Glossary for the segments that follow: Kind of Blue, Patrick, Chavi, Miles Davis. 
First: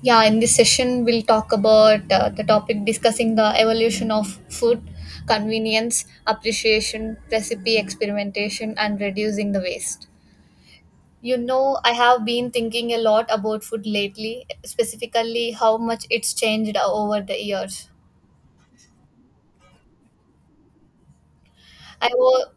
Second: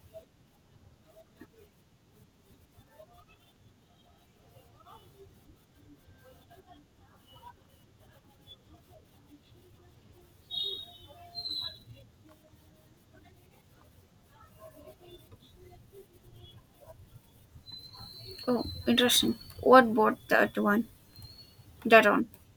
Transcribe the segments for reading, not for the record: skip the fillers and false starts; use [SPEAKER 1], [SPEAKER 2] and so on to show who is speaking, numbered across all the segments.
[SPEAKER 1] Yeah, in this session, we'll talk about the topic discussing the evolution of food, convenience, appreciation, recipe experimentation, and reducing the waste. You know, I have been thinking a lot about food lately, specifically how much it's changed over the years.
[SPEAKER 2] Oh, interesting. What bought that one? That
[SPEAKER 1] I
[SPEAKER 2] on.
[SPEAKER 1] was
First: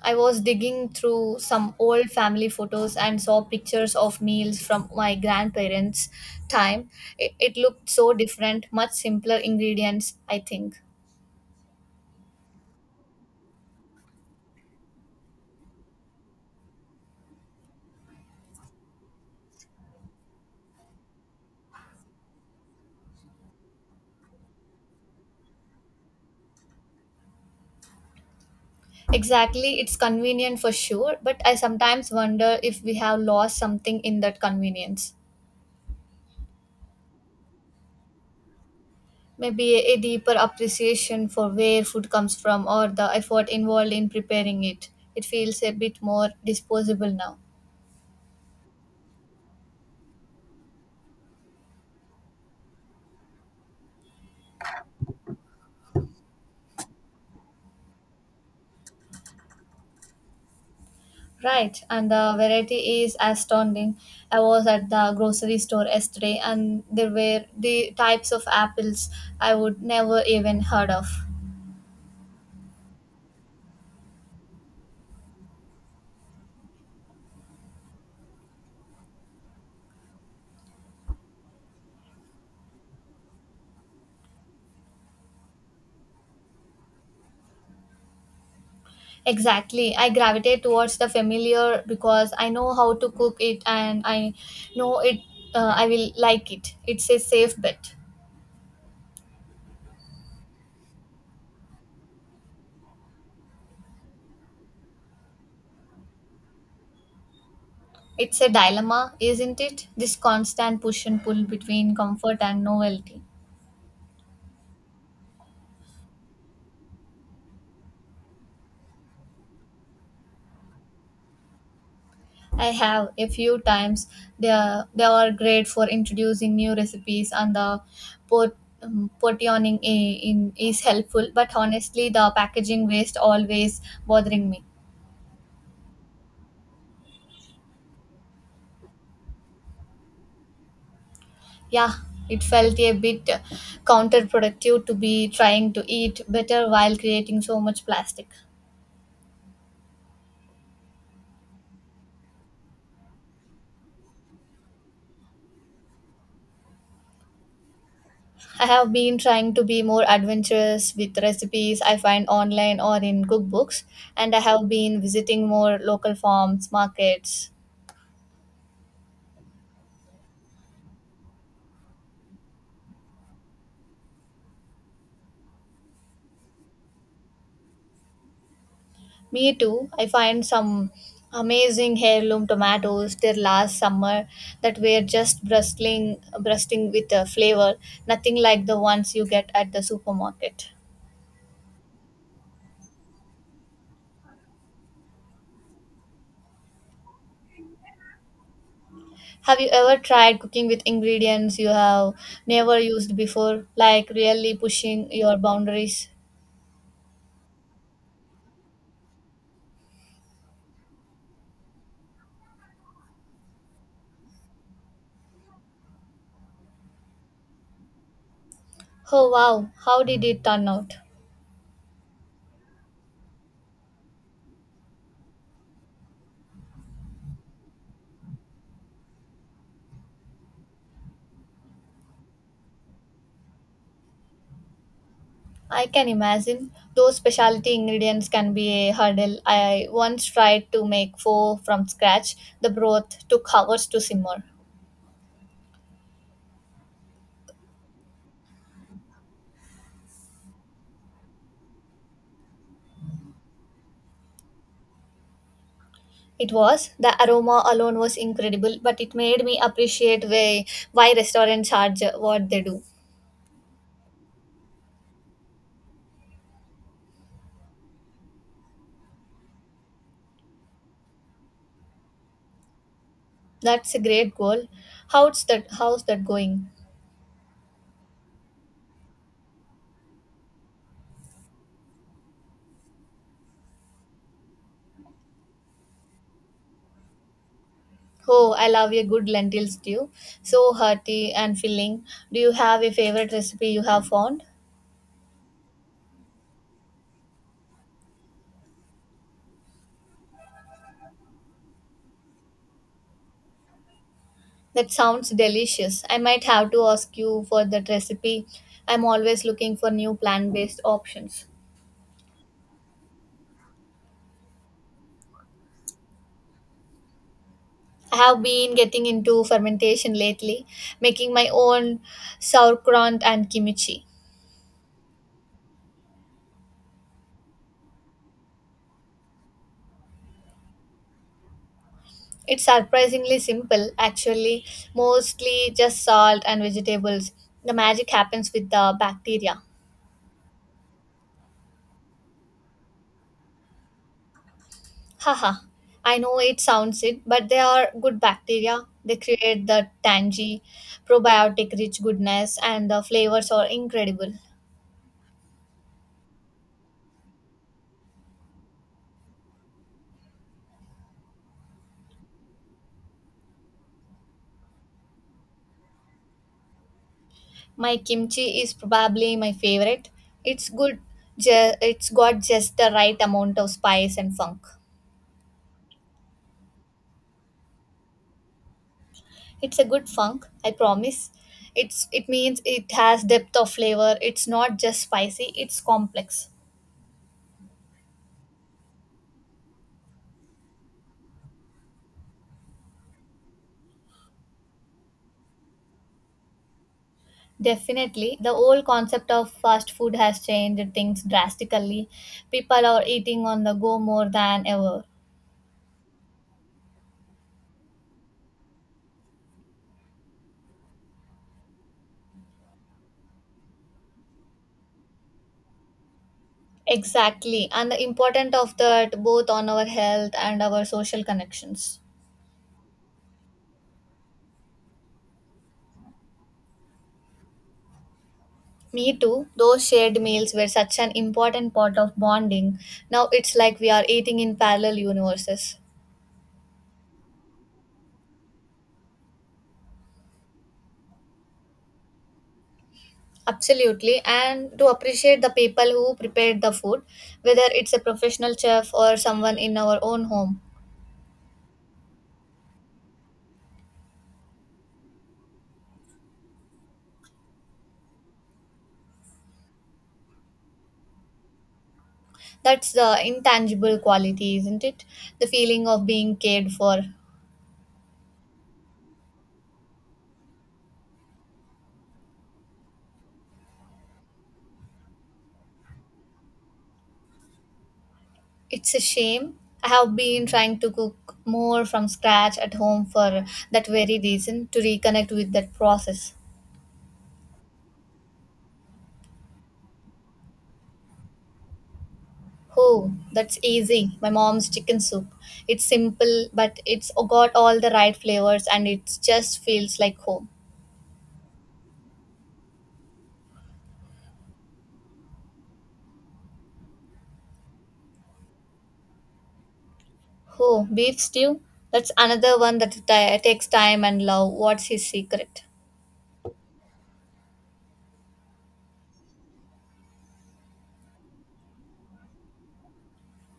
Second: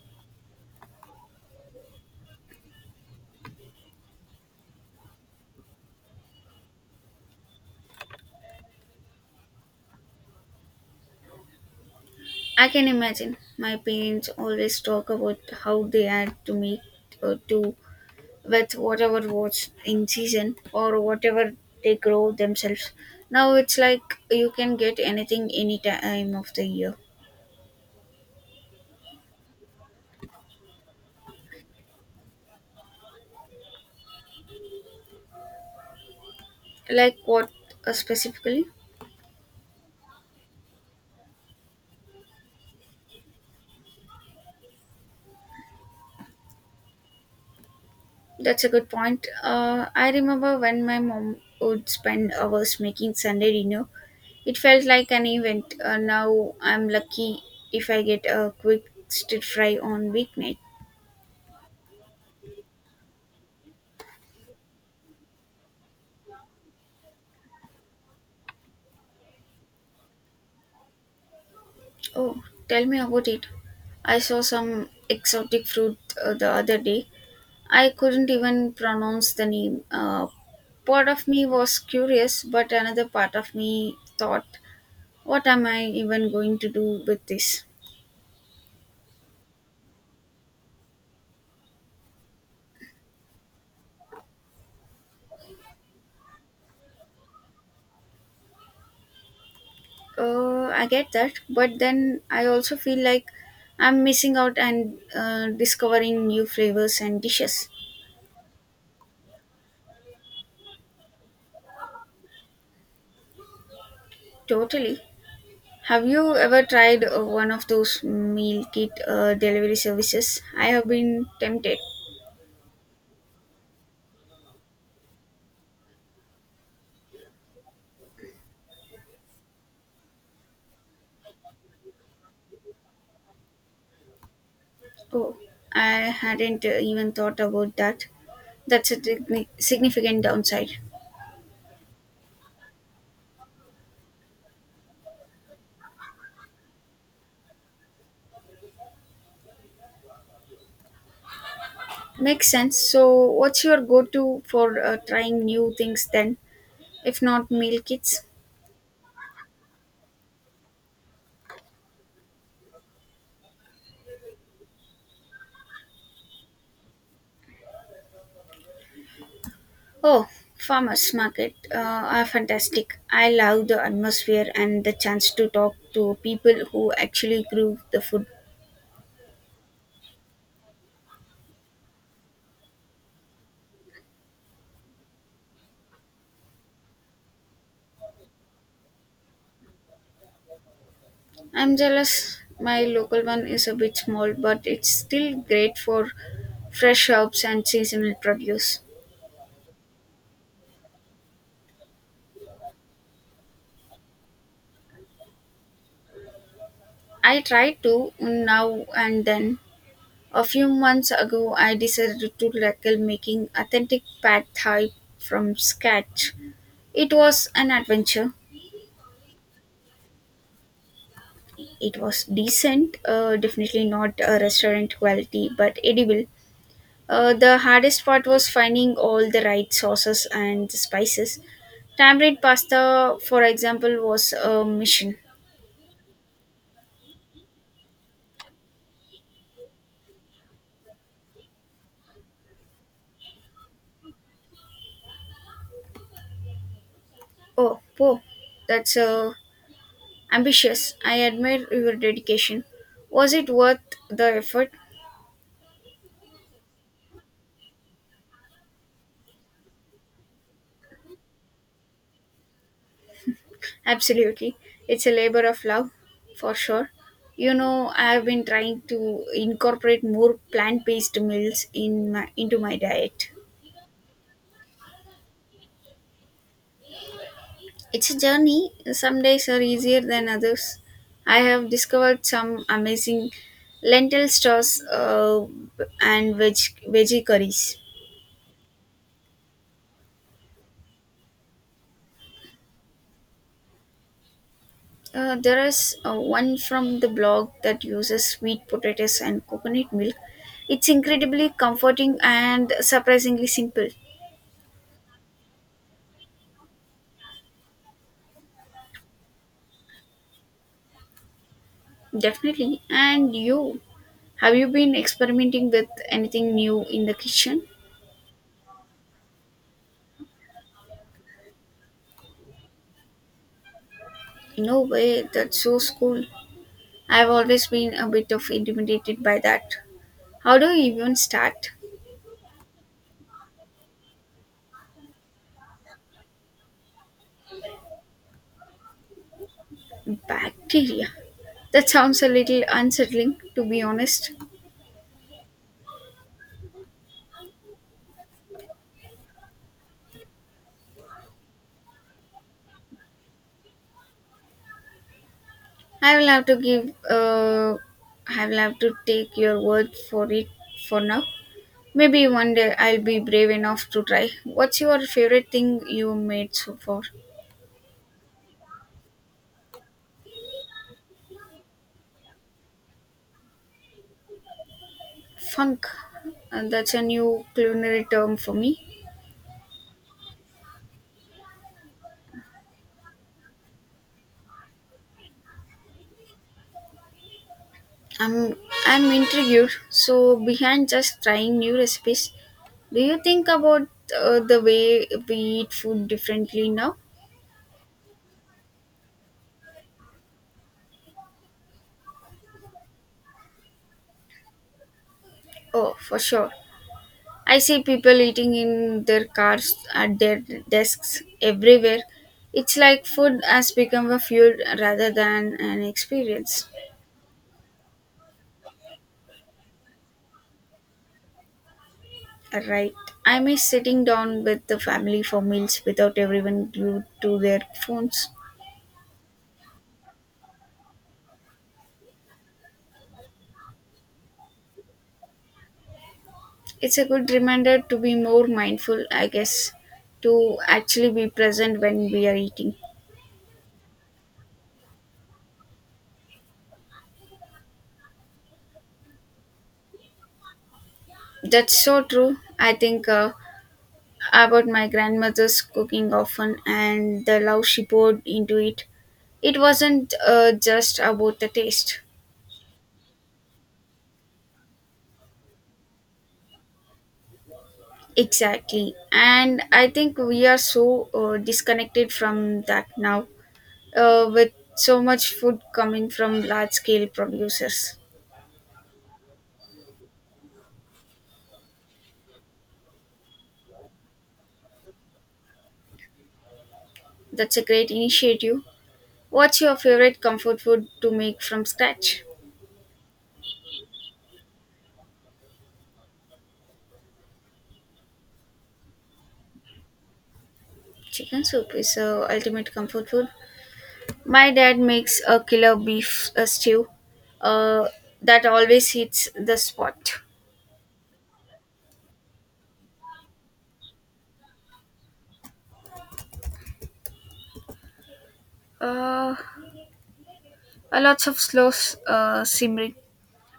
[SPEAKER 1] I was digging through some old family photos and saw pictures of meals from my grandparents' time. It looked so different, much simpler ingredients, I think.
[SPEAKER 2] I can imagine. My parents always talk about how they had to make do with whatever was in season or whatever they grow themselves. Now it's like you can get anything any time of the year.
[SPEAKER 1] Exactly, it's convenient for sure, but I sometimes wonder if we have lost something in that convenience.
[SPEAKER 2] Like what specifically?
[SPEAKER 1] Maybe a deeper appreciation for where food comes from or the effort involved in preparing it. It feels a bit more disposable now.
[SPEAKER 2] That's a good point. I remember when my mom would spend hours making Sunday dinner. It felt like an event. Now I'm lucky if I get a quick stir fry on weeknight.
[SPEAKER 1] Right, and the variety is astounding. I was at the grocery store yesterday and there were the types of apples I would never even heard of.
[SPEAKER 2] Oh, tell me about it. I saw some exotic fruit the other day. I couldn't even pronounce the name. Part of me was curious, but another part of me thought, what am I even going to do with this?
[SPEAKER 1] Exactly. I gravitate towards the familiar because I know how to cook it and I know it I will like it. It's a safe bet.
[SPEAKER 2] I get that, but then I also feel like I'm missing out and discovering new flavors and dishes.
[SPEAKER 1] It's a dilemma, isn't it? This constant push and pull between comfort and novelty.
[SPEAKER 2] Totally. Have you ever tried one of those meal kit delivery services? I have been tempted.
[SPEAKER 1] I have a few times they are great for introducing new recipes and the pot portioning in is helpful, but honestly the packaging waste always bothering me.
[SPEAKER 2] Oh, I hadn't even thought about that. That's a significant downside.
[SPEAKER 1] Yeah, it felt a bit counterproductive to be trying to eat better while creating so much plastic.
[SPEAKER 2] Makes sense. So, what's your go to for trying new things then, if not meal kits?
[SPEAKER 1] I have been trying to be more adventurous with recipes I find online or in cookbooks, and I have been visiting more local farms, markets.
[SPEAKER 2] Oh, farmers market are fantastic. I love the atmosphere and the chance to talk to people who actually grew the food.
[SPEAKER 1] Me too. I find some amazing heirloom tomatoes there last summer that were just bristling, bursting with a flavor, nothing like the ones you get at the supermarket.
[SPEAKER 2] I'm jealous. My local one is a bit small, but it's still great for fresh herbs and seasonal produce.
[SPEAKER 1] Have you ever tried cooking with ingredients you have never used before, like really pushing your boundaries?
[SPEAKER 2] I try to now and then. A few months ago, I decided to tackle making authentic pad thai from scratch. It was an adventure.
[SPEAKER 1] Oh wow, how did it turn out?
[SPEAKER 2] It was decent, definitely not a restaurant quality, but edible. The hardest part was finding all the right sauces and the spices. Tamarind pasta, for example, was a mission.
[SPEAKER 1] I can imagine. Those specialty ingredients can be a hurdle. I once tried to make pho from scratch. The broth took hours to simmer.
[SPEAKER 2] Oh, po, that's ambitious. I admire your dedication. Was it worth the effort?
[SPEAKER 1] It was. The aroma alone was incredible, but it made me appreciate why restaurants charge what they do.
[SPEAKER 2] Absolutely. It's a labor of love, for sure. You know, I have been trying to incorporate more plant-based meals in my into my diet.
[SPEAKER 1] That's a great goal. How's that going?
[SPEAKER 2] It's a journey. Some days are easier than others. I have discovered some amazing lentil stores and veggie curries.
[SPEAKER 1] Oh, I love a good lentil stew. So hearty and filling. Do you have a favorite recipe you have found?
[SPEAKER 2] There is one from the blog that uses sweet potatoes and coconut milk. It's incredibly comforting and surprisingly simple.
[SPEAKER 1] That sounds delicious. I might have to ask you for that recipe. I'm always looking for new plant based options.
[SPEAKER 2] Definitely. And you, have you been experimenting with anything new in the kitchen?
[SPEAKER 1] I have been getting into fermentation lately, making my own sauerkraut and kimchi.
[SPEAKER 2] No way, that's so cool. I've always been a bit of intimidated by that. How do you even start?
[SPEAKER 1] It's surprisingly simple, actually, mostly just salt and vegetables. The magic happens with the bacteria.
[SPEAKER 2] Bacteria. That sounds a little unsettling, to be honest.
[SPEAKER 1] Haha, I know it sounds it, but they are good bacteria. They create the tangy, probiotic rich goodness, and the flavors are incredible.
[SPEAKER 2] I will have to give. I will have to take your word for it for now. Maybe one day I'll be brave enough to try. What's your favorite thing you made so far?
[SPEAKER 1] My kimchi is probably my favorite. It's good, it's got just the right amount of spice and funk.
[SPEAKER 2] Funk. That's a new culinary term for me.
[SPEAKER 1] It's a good funk, I promise. It's it means it has depth of flavor. It's not just spicy, it's complex.
[SPEAKER 2] I'm I'm intrigued. So behind just trying new recipes, do you think about the way we eat food differently now?
[SPEAKER 1] Definitely, the whole concept of fast food has changed things drastically. People are eating on the go more than ever.
[SPEAKER 2] Oh, for sure. I see people eating in their cars at their desks everywhere. It's like food has become a fuel rather than an experience.
[SPEAKER 1] Exactly, and the importance of that both on our health and our social connections.
[SPEAKER 2] Right. I miss sitting down with the family for meals without everyone glued to their phones.
[SPEAKER 1] Me too, those shared meals were such an important part of bonding. Now it's like we are eating in parallel universes.
[SPEAKER 2] It's a good reminder to be more mindful, I guess, to actually be present when we are eating.
[SPEAKER 1] Absolutely, and to appreciate the people who prepared the food, whether it's a professional chef or someone in our own home.
[SPEAKER 2] That's so true. I think about my grandmother's cooking often and the love she poured into it. It wasn't just about the taste.
[SPEAKER 1] That's the intangible quality, isn't it? The feeling of being cared for.
[SPEAKER 2] Exactly. And I think we are so disconnected from that now, with so much food coming from large scale producers.
[SPEAKER 1] It's a shame. I have been trying to cook more from scratch at home for that very reason, to reconnect with that process.
[SPEAKER 2] That's a great initiative. What's your favorite comfort food to make from scratch?
[SPEAKER 1] Oh, that's easy. My mom's chicken soup. It's simple, but it's got all the right flavors and it just feels like home.
[SPEAKER 2] Chicken soup is ultimate comfort food. My dad makes a killer beef stew uh, that always hits the spot.
[SPEAKER 1] Oh, beef stew? That's another one that takes time and love. What's his secret?
[SPEAKER 2] Uh, a lots of slow simmering,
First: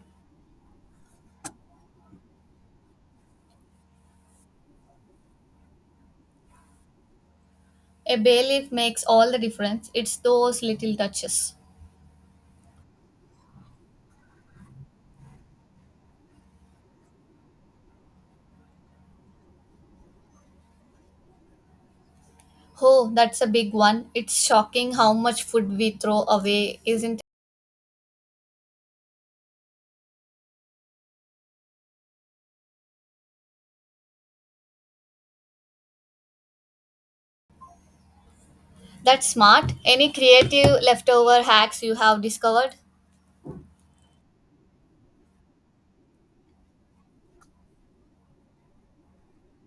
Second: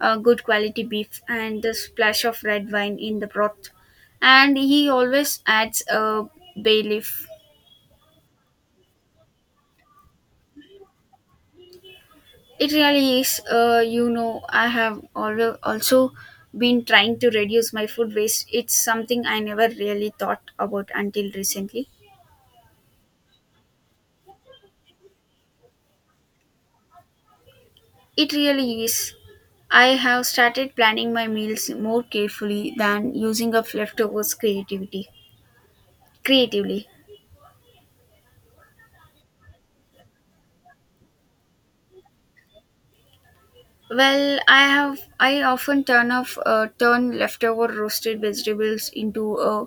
[SPEAKER 2] good quality beef, and the splash of red wine in the broth. And he always adds a bay leaf.
[SPEAKER 1] A bay leaf makes all the difference. It's those little touches.
[SPEAKER 2] It really is. You know, I have always also been trying to reduce my food waste. It's something I never really thought about until recently.
[SPEAKER 1] Oh, that's a big one. It's shocking how much food we throw away, isn't it?
[SPEAKER 2] It really is. I have started planning my meals more carefully than using up leftovers creativity creatively.
[SPEAKER 1] That's smart. Any creative leftover hacks you have discovered?
[SPEAKER 2] Well, I often turn leftover roasted vegetables into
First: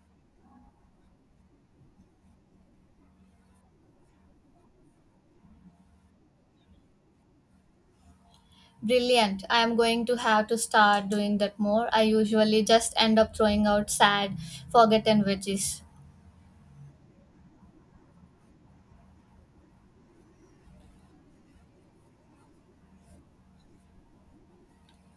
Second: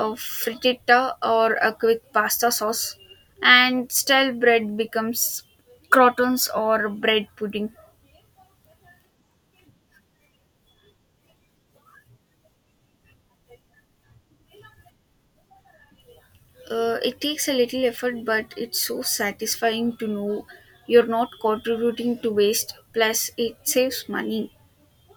[SPEAKER 2] a frittata or a quick pasta sauce, and style bread becomes crotons or bread pudding.
[SPEAKER 1] Brilliant. I am going to have to start doing that more. I usually just end up throwing out sad, forgotten veggies.
[SPEAKER 2] It takes a little effort, but it's so satisfying to know you're not contributing to waste, plus, it saves money.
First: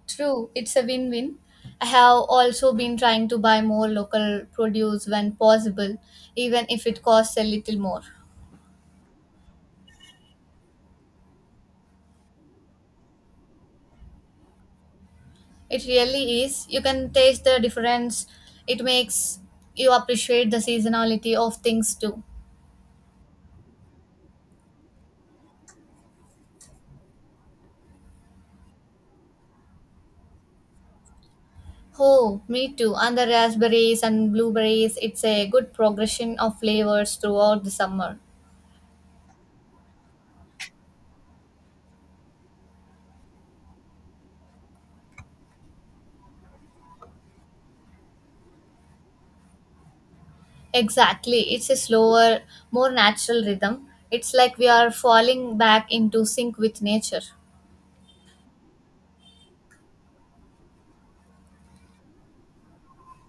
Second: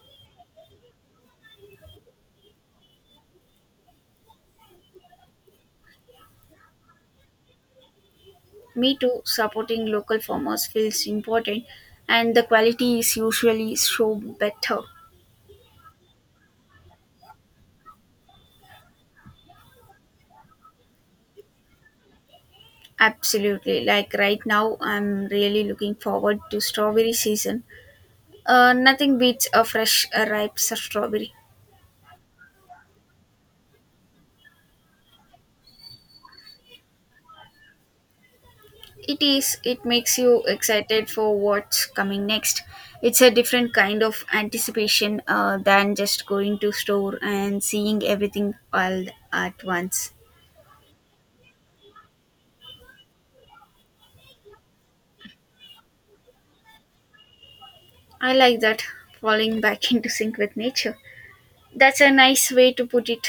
[SPEAKER 1] True, it's a win win. I have also been trying to buy more local produce when possible, even if it costs a little more.
[SPEAKER 2] Me too, supporting local farmers feels important, and the quality is usually so better.
[SPEAKER 1] It really is. You can taste the difference. It makes you appreciate the seasonality of things too.
[SPEAKER 2] Absolutely. Like right now, I'm really looking forward to strawberry season. Nothing beats a fresh ripe strawberry.
[SPEAKER 1] Oh, me too. And the raspberries and blueberries, it's a good progression of flavors throughout the summer.
[SPEAKER 2] It is. It makes you excited for what's coming next. It's a different kind of anticipation than just going to store and seeing everything all at once.
[SPEAKER 1] Exactly. It's a slower, more natural rhythm. It's like we are falling back into sync with nature.
[SPEAKER 2] I like that falling back into sync with nature. That's a nice way to put it.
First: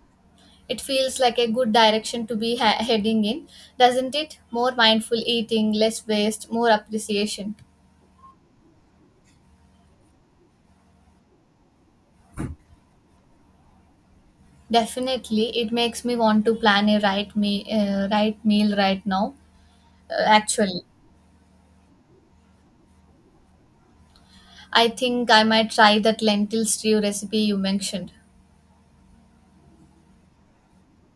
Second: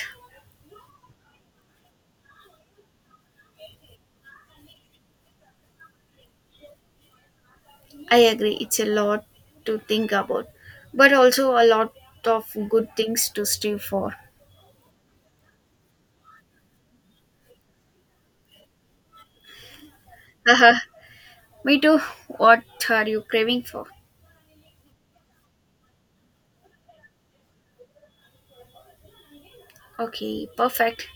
[SPEAKER 1] It feels like a good direction to be heading in, doesn't it? More mindful eating, less waste, more appreciation.
[SPEAKER 2] I agree. It's a lot to think about, but also a lot of good things to strive for.
[SPEAKER 1] Definitely, it makes me want to plan a right meal right now.
[SPEAKER 2] Haha.
[SPEAKER 1] Actually,
[SPEAKER 2] Me too. What are you craving for?
[SPEAKER 1] I think I might try that lentil stew recipe you mentioned.
[SPEAKER 2] Okay, perfect.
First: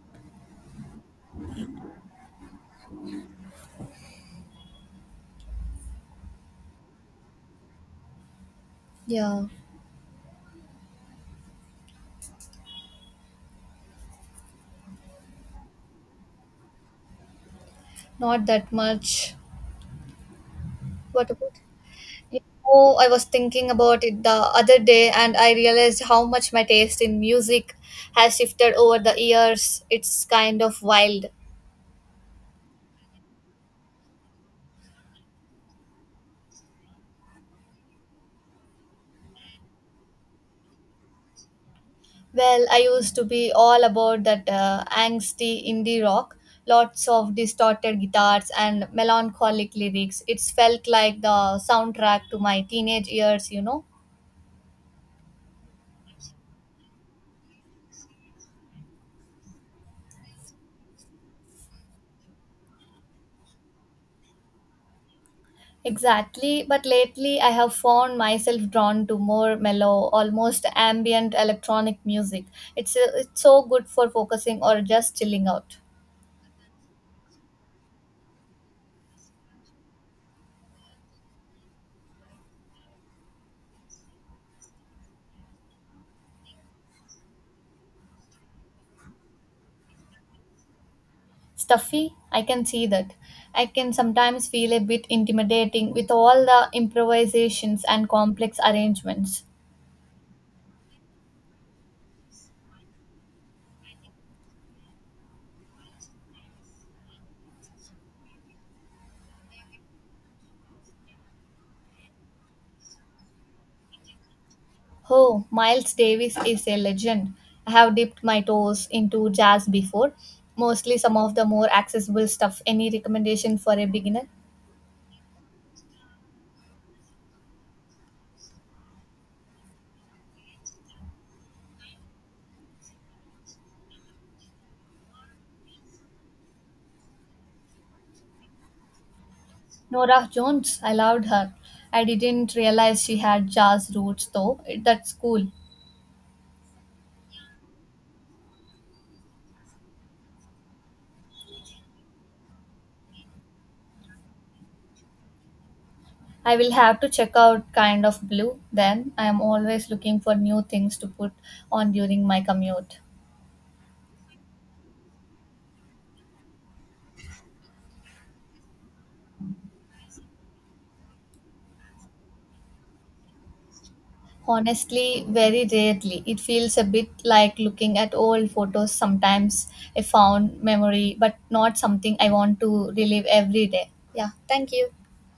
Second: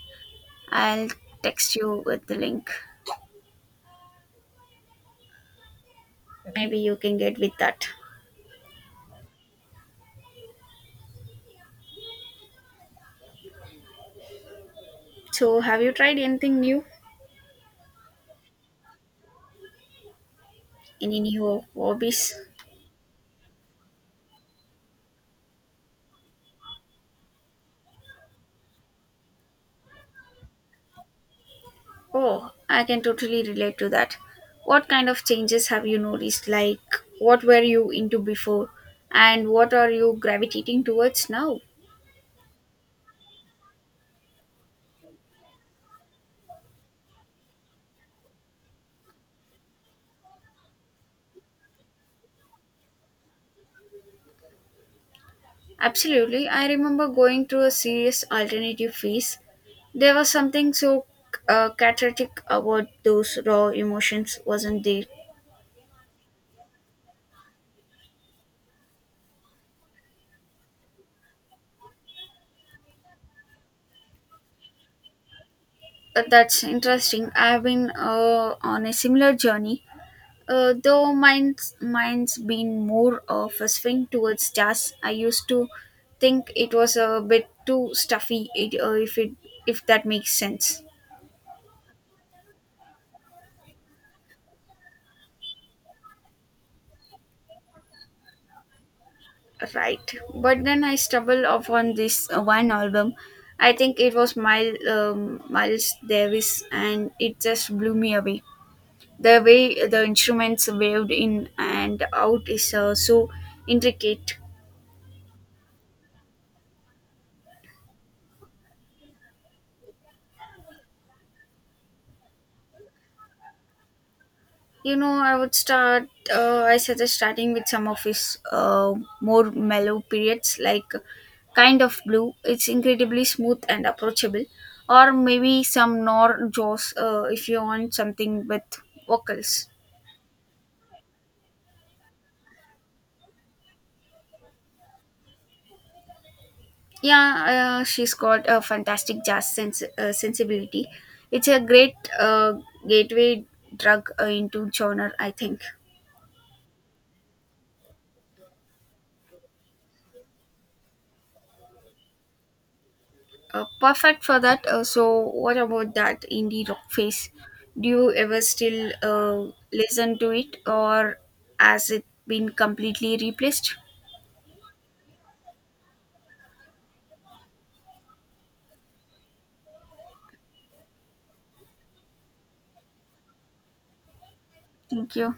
[SPEAKER 2] I'll text you with the link. Maybe you can get with that.
[SPEAKER 1] Yeah,
[SPEAKER 2] So, have you tried anything new?
[SPEAKER 1] not that much.
[SPEAKER 2] Any
[SPEAKER 1] What about?
[SPEAKER 2] new hobbies?
[SPEAKER 1] You know, I was thinking about it the other day, and I realized how much my taste in music has shifted over the years. It's kind of wild.
[SPEAKER 2] Oh, I can totally relate to that. What kind of changes have you noticed? Like, what were you into before? And what are you gravitating towards now?
[SPEAKER 1] Well, I used to be all about that angsty indie rock, lots of distorted guitars and melancholic lyrics. It felt like the soundtrack to my teenage years, you know.
[SPEAKER 2] Absolutely. I remember going through a serious alternative phase. There was something so cathartic about those raw emotions, wasn't there?
[SPEAKER 1] Exactly, but lately I have found myself drawn to more mellow, almost ambient electronic music. It's so good for focusing or just chilling out.
[SPEAKER 2] That's interesting. I've been on a similar journey, though mine's been more of a swing towards jazz. I used to think it was a bit too stuffy, it, if it if that makes sense,
[SPEAKER 1] Stuffy, I can see that. I can sometimes feel a bit intimidating with all the improvisations and complex arrangements.
[SPEAKER 2] right? But then I stumbled upon this one album. I think it was Miles Davis, and it just blew me away. The way the instruments waved in and out is so intricate.
[SPEAKER 1] Oh, Miles Davis is a legend. I have dipped my toes into jazz before, mostly some of the more accessible stuff. Any recommendation for a beginner?
[SPEAKER 2] You know, I would start. I suggest starting with some of his more mellow periods, like kind of blue. It's incredibly smooth and approachable, or maybe some Nor Jaws if you want something with vocals.
[SPEAKER 1] Nora Jones, I loved her. I didn't realize she had jazz roots though. That's cool.
[SPEAKER 2] Yeah, she's got a fantastic jazz sensibility. It's a great gateway drug into genre, I think.
[SPEAKER 1] I will have to check out Kind of Blue then. I am always looking for new things to put on during my commute.
[SPEAKER 2] Perfect for that. So, what about that indie rock phase? Do you ever still listen to it, or has it been completely replaced?
[SPEAKER 1] Honestly, very rarely. It feels a bit like looking at old photos sometimes, a fond memory, but not something I want to relive every day. Yeah, thank you.
[SPEAKER 2] Thank you.